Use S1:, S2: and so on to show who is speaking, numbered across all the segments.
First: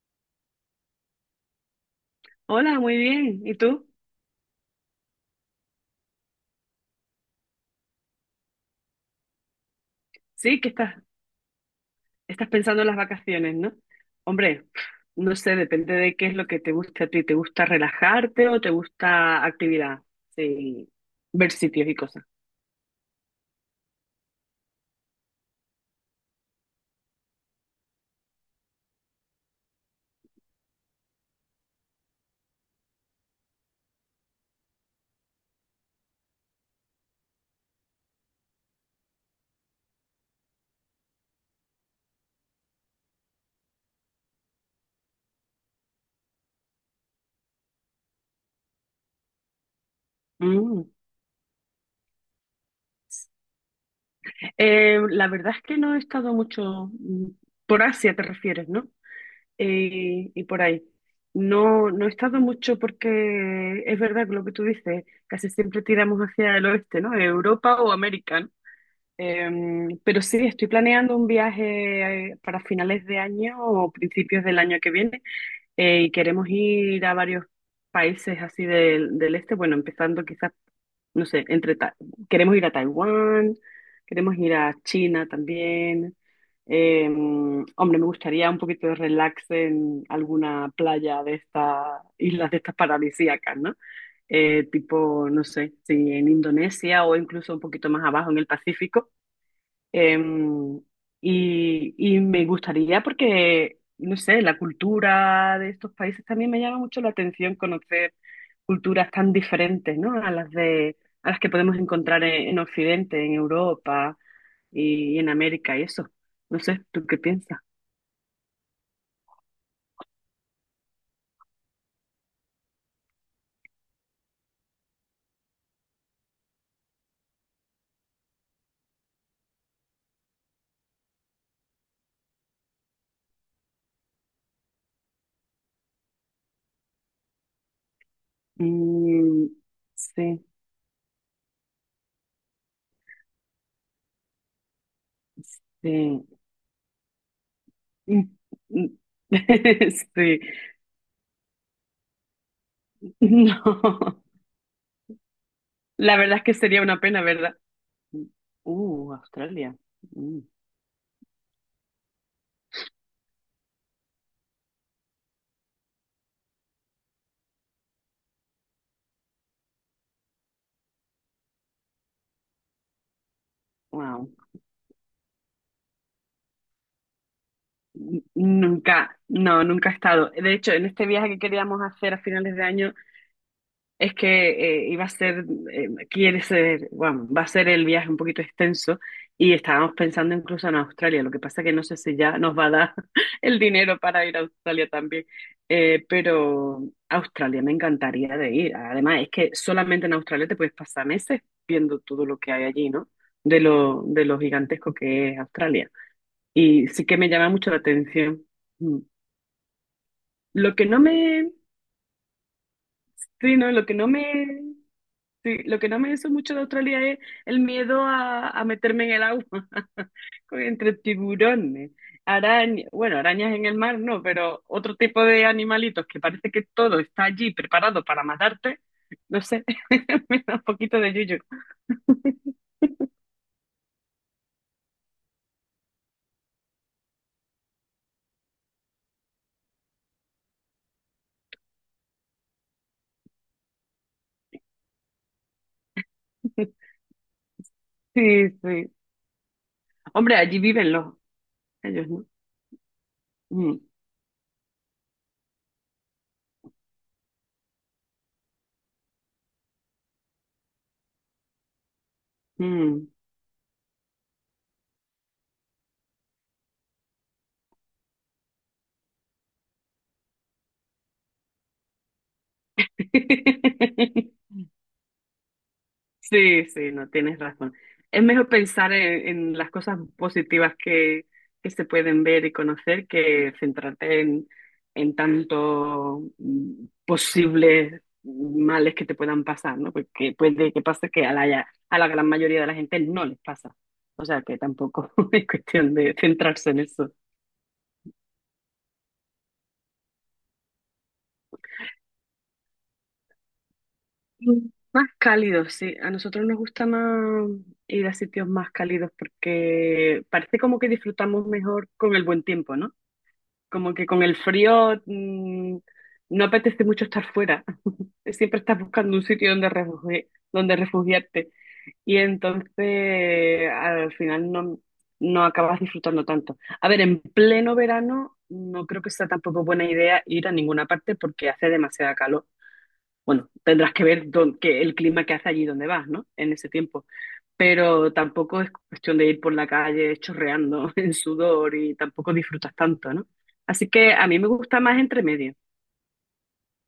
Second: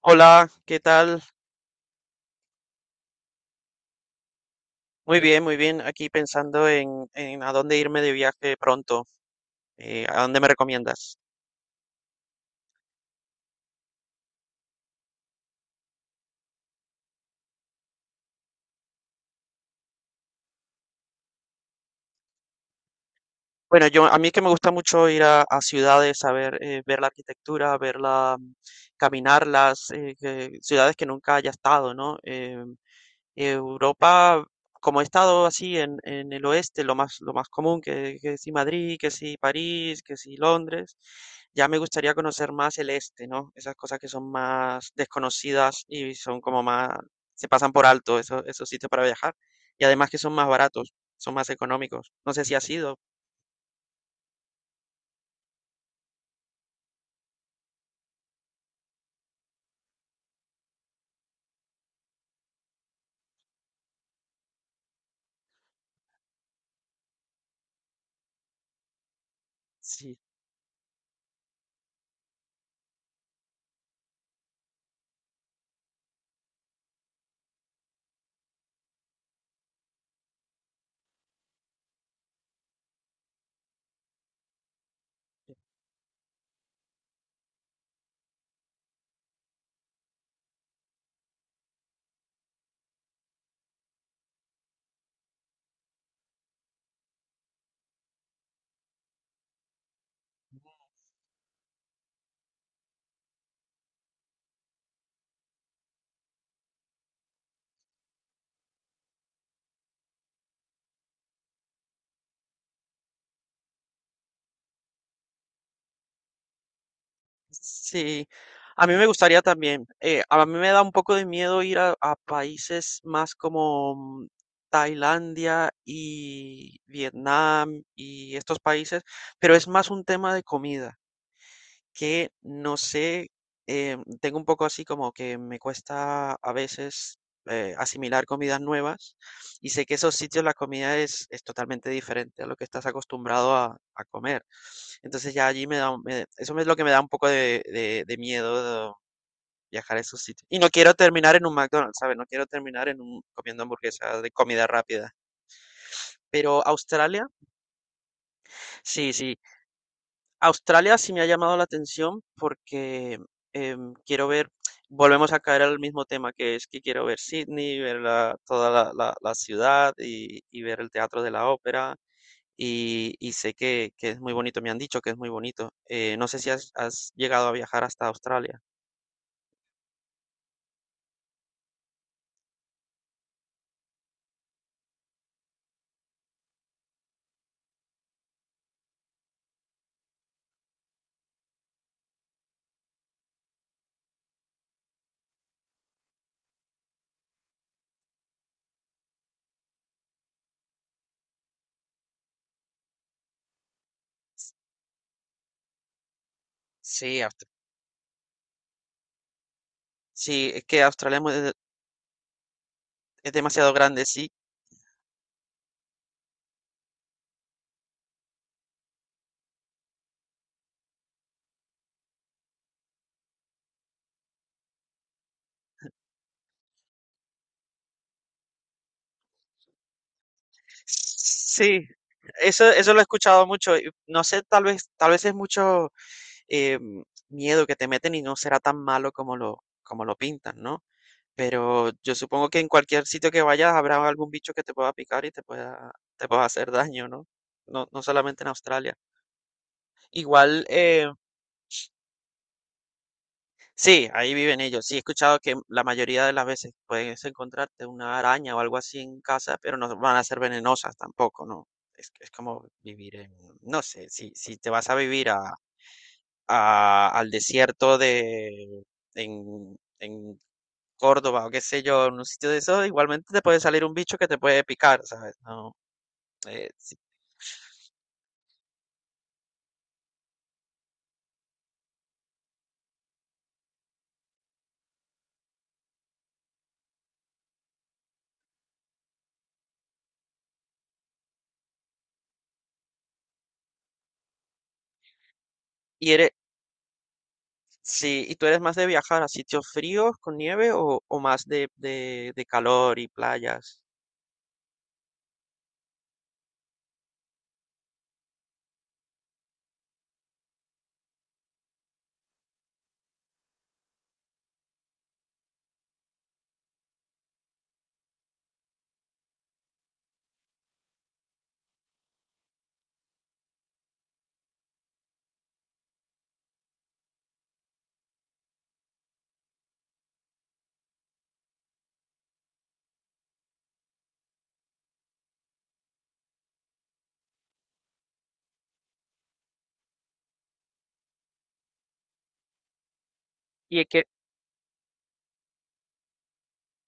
S1: Hola, ¿qué tal?
S2: Hola, muy bien. ¿Y tú?
S1: Muy bien, muy bien. Aquí pensando en a dónde irme de viaje pronto. ¿A dónde me
S2: Sí, que estás,
S1: recomiendas?
S2: estás pensando en las vacaciones, ¿no? Hombre, no sé, depende de qué es lo que te gusta a ti. ¿Te gusta relajarte o te gusta actividad? Sí, ver sitios y cosas.
S1: Bueno, yo a mí que me gusta mucho ir a ciudades, a ver, ver la arquitectura, verla, caminarlas, ciudades que nunca haya estado, ¿no? Europa, como he estado así en el oeste, lo más común, que si Madrid, que si París, que si Londres, ya me gustaría conocer más el este, ¿no? Esas cosas que son más desconocidas y son como más, se pasan por alto esos sitios para viajar. Y además que son más
S2: Mm.
S1: baratos, son más económicos. No sé si ha sido,
S2: La verdad es que no he estado mucho por Asia, te refieres, ¿no? Y por ahí. No, he estado mucho porque es verdad que lo que tú dices, casi siempre tiramos hacia el oeste, ¿no? Europa o América.
S1: sí.
S2: Pero sí, estoy planeando un viaje para finales de año o principios del año que viene y queremos ir a varios países así del este. Bueno, empezando quizás, no sé, queremos ir a Taiwán, queremos ir a China también. Hombre, me gustaría un poquito de relax en alguna playa de estas islas, de estas paradisíacas, ¿no? Tipo, no sé, si en Indonesia o incluso un poquito más abajo en el Pacífico. Em, y me gustaría porque, no sé, la cultura de estos países también me llama mucho la atención, conocer culturas tan diferentes, ¿no? A las que podemos encontrar en Occidente, en Europa y en América y eso. No sé, ¿tú qué piensas?
S1: Sí, a mí me gustaría también. A mí me da un poco de miedo ir a países más como Tailandia y Vietnam y estos países, pero es más un tema de comida. Que no sé, tengo un poco así como que me cuesta a veces asimilar comidas nuevas
S2: Mm,
S1: y sé que esos sitios
S2: sí,
S1: la comida es totalmente diferente a lo que estás acostumbrado a comer. Entonces ya allí me da, un- me-
S2: sí.
S1: eso es lo que me da un poco de
S2: Mm,
S1: miedo de
S2: mm.
S1: viajar a esos
S2: Sí.
S1: sitios. Y no quiero terminar en un McDonald's, ¿sabes? No quiero terminar comiendo
S2: No.
S1: hamburguesas de comida rápida.
S2: La verdad es que
S1: Pero
S2: sería una pena,
S1: Australia,
S2: ¿verdad?
S1: sí, sí.
S2: Australia. Mm.
S1: Australia sí me ha llamado la atención porque, em, quiero ver volvemos a caer al mismo tema, que es que quiero ver Sydney, ver la toda la la la ciudad y ver el Teatro de la Ópera, y sé que es
S2: Wow.
S1: muy bonito, me han dicho que es muy bonito. No sé si has llegado a viajar hasta Australia.
S2: Nunca, no, nunca he estado. De hecho, en este viaje que queríamos hacer a finales de año, es que iba a ser, quiere ser, bueno, va a ser el viaje un poquito extenso y estábamos pensando incluso en Australia. Lo que pasa que no sé si ya nos va a dar el dinero para ir a Australia también. Pero Australia me encantaría de ir. Además, es que solamente en Australia te puedes pasar meses viendo todo lo que hay allí, ¿no? De lo gigantesco que es Australia. Y sí que
S1: Sí,
S2: me
S1: Aust
S2: llama mucho la atención. Mm.
S1: sí, es
S2: Lo
S1: que
S2: que no
S1: Australia es muy
S2: me,
S1: de es
S2: sí, no,
S1: demasiado
S2: lo que
S1: grande,
S2: no
S1: sí.
S2: me, sí, lo que no me hizo mucho de Australia es el miedo a meterme en el agua, entre tiburones, arañas, bueno, arañas en el mar no, pero otro tipo de animalitos que parece que todo está allí preparado para matarte, no sé, me da un poquito de yuyu.
S1: Sí, eso lo he escuchado mucho, y no sé, tal vez es mucho eh, miedo que te meten y no será tan malo como lo pintan, ¿no? Pero yo supongo que en cualquier sitio que vayas habrá algún bicho que te pueda picar y te pueda hacer daño, ¿no? No, no solamente en
S2: Sí, sí.
S1: Australia.
S2: Hombre, allí
S1: Igual,
S2: viven los, ellos, ¿no? Mm,
S1: sí, ahí viven ellos. Sí, he escuchado que la mayoría de las veces puedes encontrarte una araña o algo así en casa, pero no van a ser venenosas tampoco, ¿no? Es como
S2: mm.
S1: vivir en, no sé, si te vas a vivir al desierto de, en Córdoba o qué sé yo, en un sitio de eso igualmente te puede salir un bicho que te puede picar, ¿sabes? No,
S2: Sí,
S1: eh,
S2: sí,
S1: si-
S2: no tienes razón. Es mejor pensar en las cosas positivas que se pueden ver y conocer, que centrarte en tanto posibles males que te puedan pasar, ¿no? Porque puede que pase que a a la gran mayoría de la gente no les pasa. O sea que tampoco es cuestión
S1: y
S2: de
S1: eres,
S2: centrarse en eso.
S1: sí, y tú eres más de viajar a sitios fríos con nieve o más de calor y playas.
S2: Mm, más cálidos, sí. A nosotros nos gusta más ir a sitios más cálidos porque parece como que disfrutamos mejor con el buen tiempo, ¿no? Como que con el frío no apetece mucho estar fuera. Siempre estás buscando un sitio donde refugiarte. Y entonces al final no, no acabas disfrutando tanto. A ver, en pleno verano no creo que sea tampoco buena idea ir a ninguna parte porque hace demasiada calor. Bueno, tendrás que ver dónde- que el clima que hace allí donde vas, ¿no? En ese tiempo, pero tampoco es cuestión de ir por la calle chorreando en sudor y tampoco disfrutas tanto, ¿no?
S1: ¿Y a
S2: Así
S1: qué,
S2: que a mí me gusta más entre medio.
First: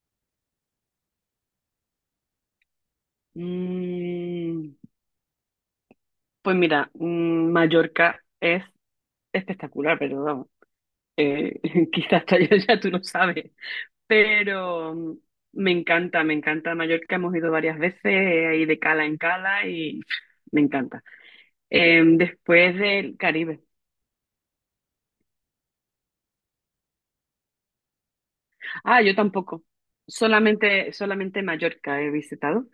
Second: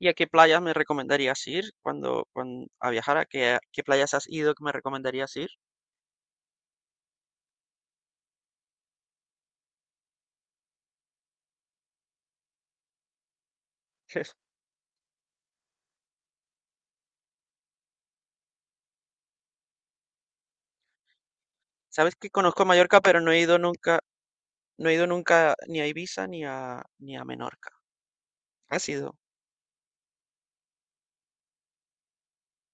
S1: y a qué playas me recomendarías ir cuando a viajar? ¿A qué playas has ido que me
S2: Mm,
S1: recomendarías ir?
S2: pues mira, mm, Mallorca es espectacular, pero vamos, eh, quizás hasta allá ya tú no sabes, pero mm, me encanta Mallorca, hemos ido varias veces, ahí de cala en cala y pff, me encanta.
S1: Sabes que conozco
S2: Después
S1: Mallorca,
S2: del
S1: pero no he ido
S2: Caribe.
S1: nunca, no he ido nunca ni a Ibiza ni a Menorca. ¿Has
S2: Ah, yo
S1: ido?
S2: tampoco. Solamente Mallorca he visitado.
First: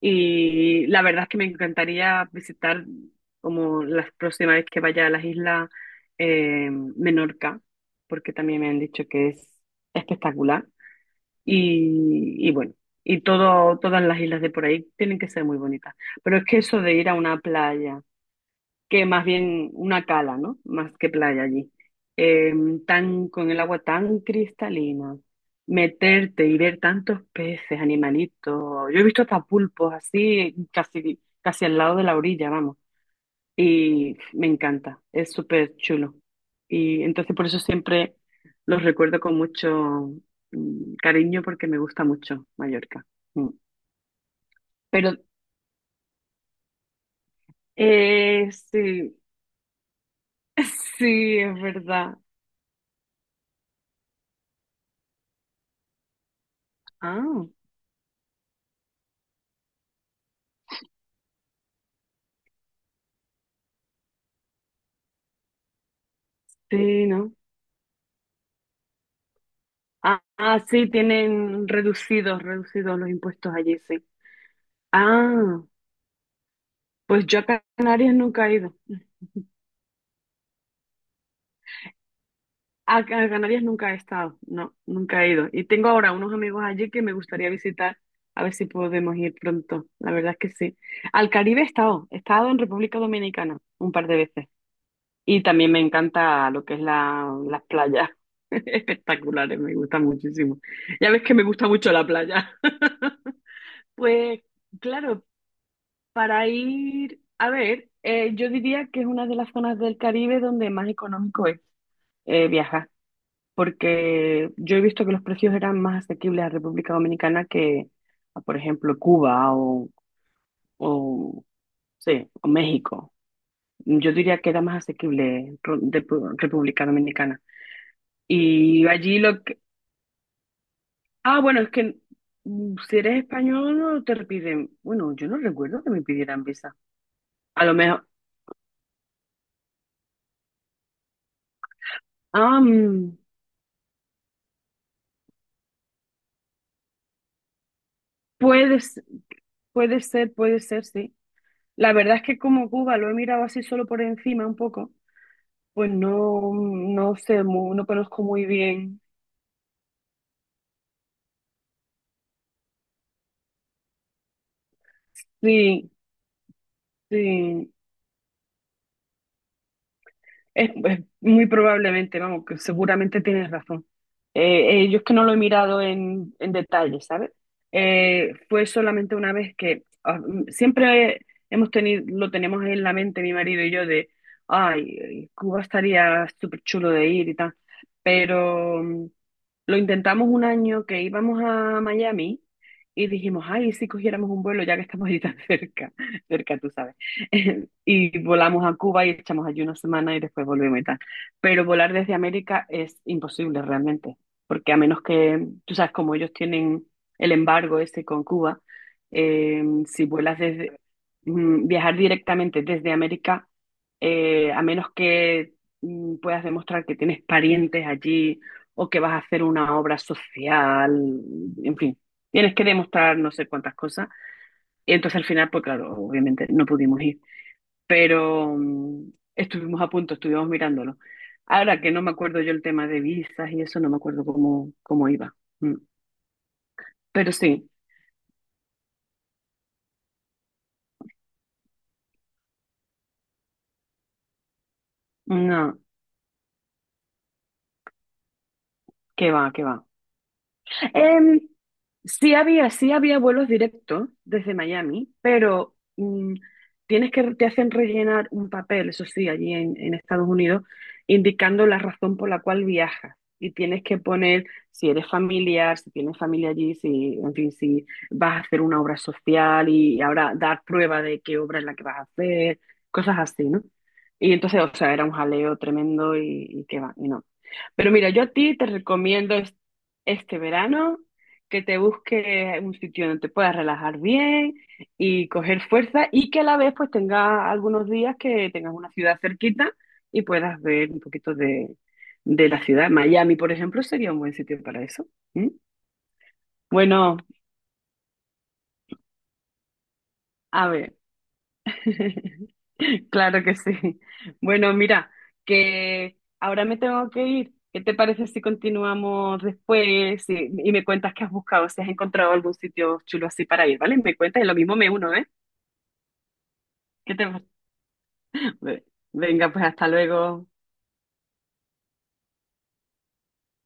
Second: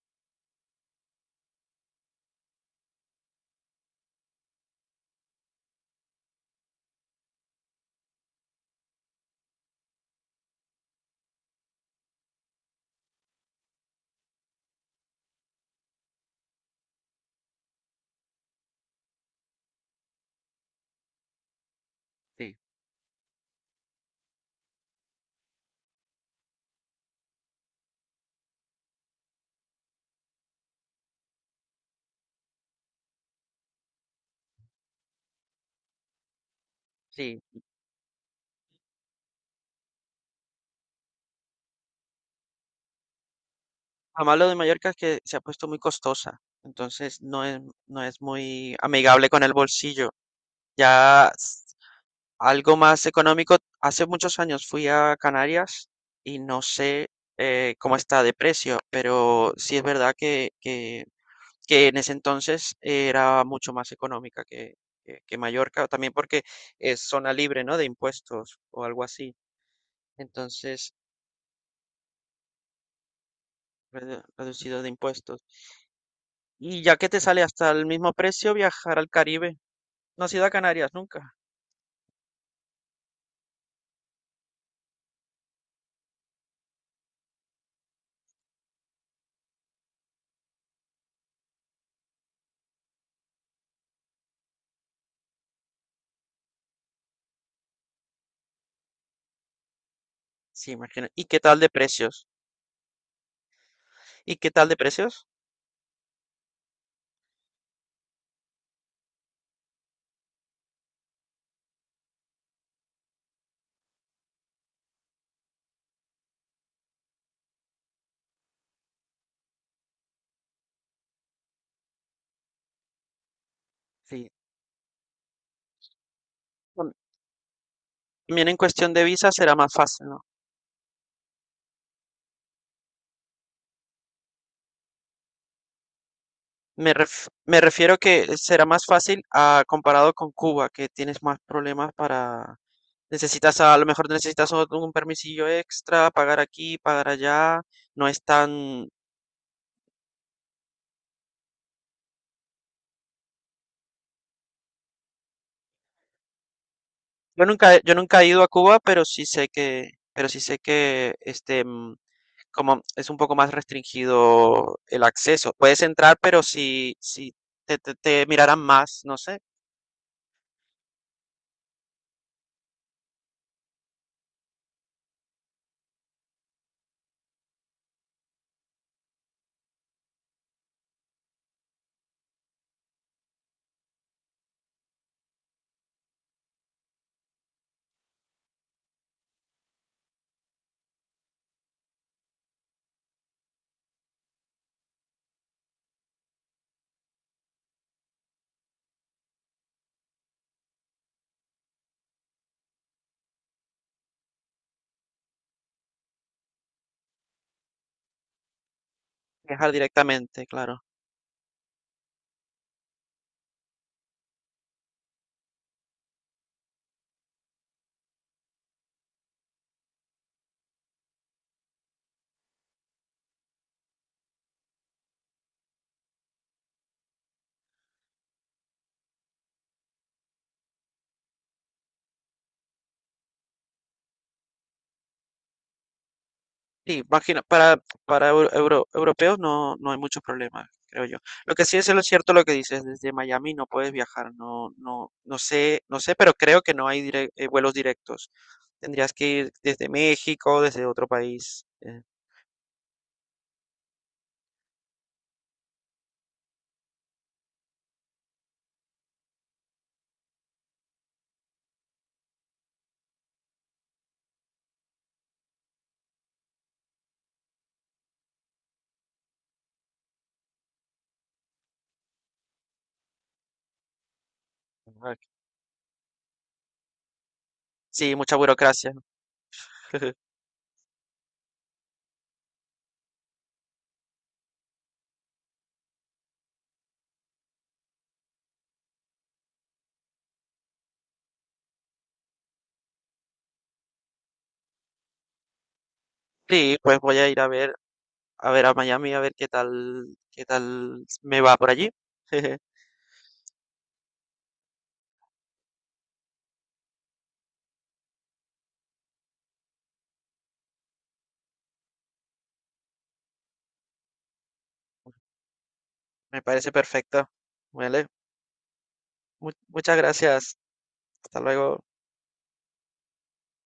S2: Y la verdad es que me encantaría visitar, como la próxima vez que vaya a las islas, Menorca, porque también me han dicho que es espectacular. Y bueno, todas las islas de por ahí tienen que ser muy bonitas. Pero es que eso de ir a una playa, que más bien una cala, ¿no? Más que playa allí. Eh,
S1: Sí,
S2: Tan, con el agua tan cristalina, meterte y ver tantos peces, animalitos. Yo he visto hasta pulpos así, casi, casi al lado de la orilla, vamos. Y me encanta, es súper chulo. Y entonces
S1: sí.
S2: por eso siempre los recuerdo con mucho cariño, porque me gusta mucho Mallorca. Mm.
S1: Lo malo de Mallorca es
S2: Pero
S1: que se ha puesto muy costosa, entonces no es muy
S2: sí,
S1: amigable con el bolsillo. Ya
S2: sí, es
S1: s-
S2: verdad.
S1: Algo más económico, hace muchos años fui a Canarias y no sé
S2: Ah.
S1: cómo está de precio, pero sí es verdad que en ese entonces era mucho más económica que Mallorca, también porque es
S2: Sí,
S1: zona
S2: ¿no?
S1: libre, ¿no? De impuestos o algo así.
S2: Ah, ah, sí,
S1: Entonces,
S2: tienen reducidos, reducidos los impuestos allí, sí.
S1: reducido de impuestos.
S2: Ah,
S1: Y ya que te
S2: pues yo
S1: sale
S2: a
S1: hasta el mismo
S2: Canarias nunca he
S1: precio,
S2: ido.
S1: viajar al Caribe. No has ido a Canarias nunca.
S2: A Canarias nunca he estado, no, nunca he ido. Y tengo ahora unos amigos allí que me gustaría visitar, a ver si podemos ir pronto. La verdad es que sí. Al Caribe he estado en República Dominicana un par de veces. Y también me encanta lo que es las playas. Espectaculares, me gusta muchísimo.
S1: Sí, imagino.
S2: Ya ves
S1: ¿Y
S2: que
S1: qué
S2: me
S1: tal de
S2: gusta mucho la
S1: precios?
S2: playa.
S1: ¿Y
S2: Pues
S1: qué tal de
S2: claro,
S1: precios?
S2: para ir, a ver, yo diría que es una de las zonas del Caribe donde más económico es viajar, porque yo he visto que los precios eran más asequibles a República Dominicana a, por ejemplo, Cuba o, sí, o México. Yo
S1: Sí.
S2: diría que era más asequible República
S1: Tam-
S2: Dominicana.
S1: También en
S2: Y
S1: cuestión de
S2: allí
S1: visa
S2: lo
S1: será
S2: que...
S1: más fácil, ¿no?
S2: Ah, bueno, es que mm, si eres español no te piden... Bueno, yo no recuerdo que me pidieran visa.
S1: Me
S2: A lo
S1: refiero
S2: mejor...
S1: que será más fácil comparado con Cuba, que tienes más problemas para.
S2: Ah, mm,
S1: A lo mejor necesitas un permisillo extra, pagar aquí, pagar allá. No es tan,
S2: puedes, puede ser, puede ser, sí. La verdad es que como Cuba lo he mirado así solo por encima un poco, pues no, no sé,
S1: Yo nunca, he-
S2: no
S1: yo nunca
S2: conozco
S1: he ido
S2: muy
S1: a Cuba,
S2: bien.
S1: pero sí sé que, pero sí sé que este, como es un poco más restringido el acceso. Puedes
S2: Sí,
S1: entrar, pero si
S2: sí.
S1: te mirarán más, no sé,
S2: Es muy probablemente, vamos, que seguramente tienes razón. Yo es que no lo he mirado en detalle, ¿sabes? Fue solamente una vez que ah, mm, siempre hemos tenido, lo tenemos en la mente mi marido y yo de, ay, Cuba estaría súper chulo de ir y tal, pero... mm, lo intentamos un año que íbamos a Miami y dijimos, ay, ¿y si cogiéramos un vuelo ya que estamos ahí tan cerca, cerca, tú sabes. Y volamos a Cuba y echamos allí una semana y después volvemos y tal. Pero volar desde América es imposible realmente, porque a menos que, tú sabes, como ellos tienen el embargo este con Cuba,
S1: viajar
S2: si vuelas
S1: directamente,
S2: desde,
S1: claro.
S2: mm, viajar directamente desde América, a menos que mm, puedas demostrar que tienes parientes allí o que vas a hacer una obra social, en fin, tienes que demostrar no sé cuántas cosas. Y entonces al final, pues claro, obviamente no pudimos ir, pero mm, estuvimos a punto, estuvimos mirándolo. Ahora que no me acuerdo yo el tema de visas y eso, no me acuerdo cómo iba. Mm.
S1: Sí,
S2: Pero
S1: imagino,
S2: sí,
S1: europeos no hay muchos problemas, creo yo. Lo que sí es lo cierto lo que dices, desde Miami no puedes viajar, no, no, no
S2: no,
S1: sé, no sé, pero creo que no hay vuelos directos. Tendrías que
S2: que va,
S1: ir
S2: que va.
S1: desde México, desde otro
S2: Em,
S1: país.
S2: sí había vuelos directos desde Miami, pero mm, tienes que, te hacen rellenar un papel, eso sí, allí en Estados Unidos, indicando la razón por la cual viajas. Y tienes que poner si eres familiar, si tienes familia allí, si, en fin, si vas a hacer una obra social y ahora dar prueba de qué obra es la que vas a hacer, cosas así, ¿no? Y entonces, o sea, era un
S1: eh.
S2: jaleo tremendo y que va, y no. Pero mira,
S1: Sí,
S2: yo a
S1: mucha
S2: ti te
S1: burocracia.
S2: recomiendo este verano, que te busques un sitio donde te puedas relajar bien y coger fuerza y que a la vez pues tengas algunos días que tengas una ciudad cerquita y puedas ver un poquito de la ciudad. Miami, por ejemplo, sería un buen sitio para eso. ¿Mm?
S1: Sí, pues voy
S2: Bueno,
S1: a ir a ver, a Miami, a ver qué tal, qué
S2: a ver.
S1: tal me va por allí.
S2: Claro que sí. Bueno, mira, que ahora me tengo que ir. ¿Qué te parece si continuamos después y me cuentas qué has buscado, si has encontrado algún sitio chulo así para ir, ¿vale? Me cuentas y lo mismo me uno, ¿eh?
S1: Me parece
S2: ¿Qué te...
S1: perfecto. Vale.
S2: Venga, pues hasta
S1: Muchas
S2: luego.
S1: gracias. Hasta luego.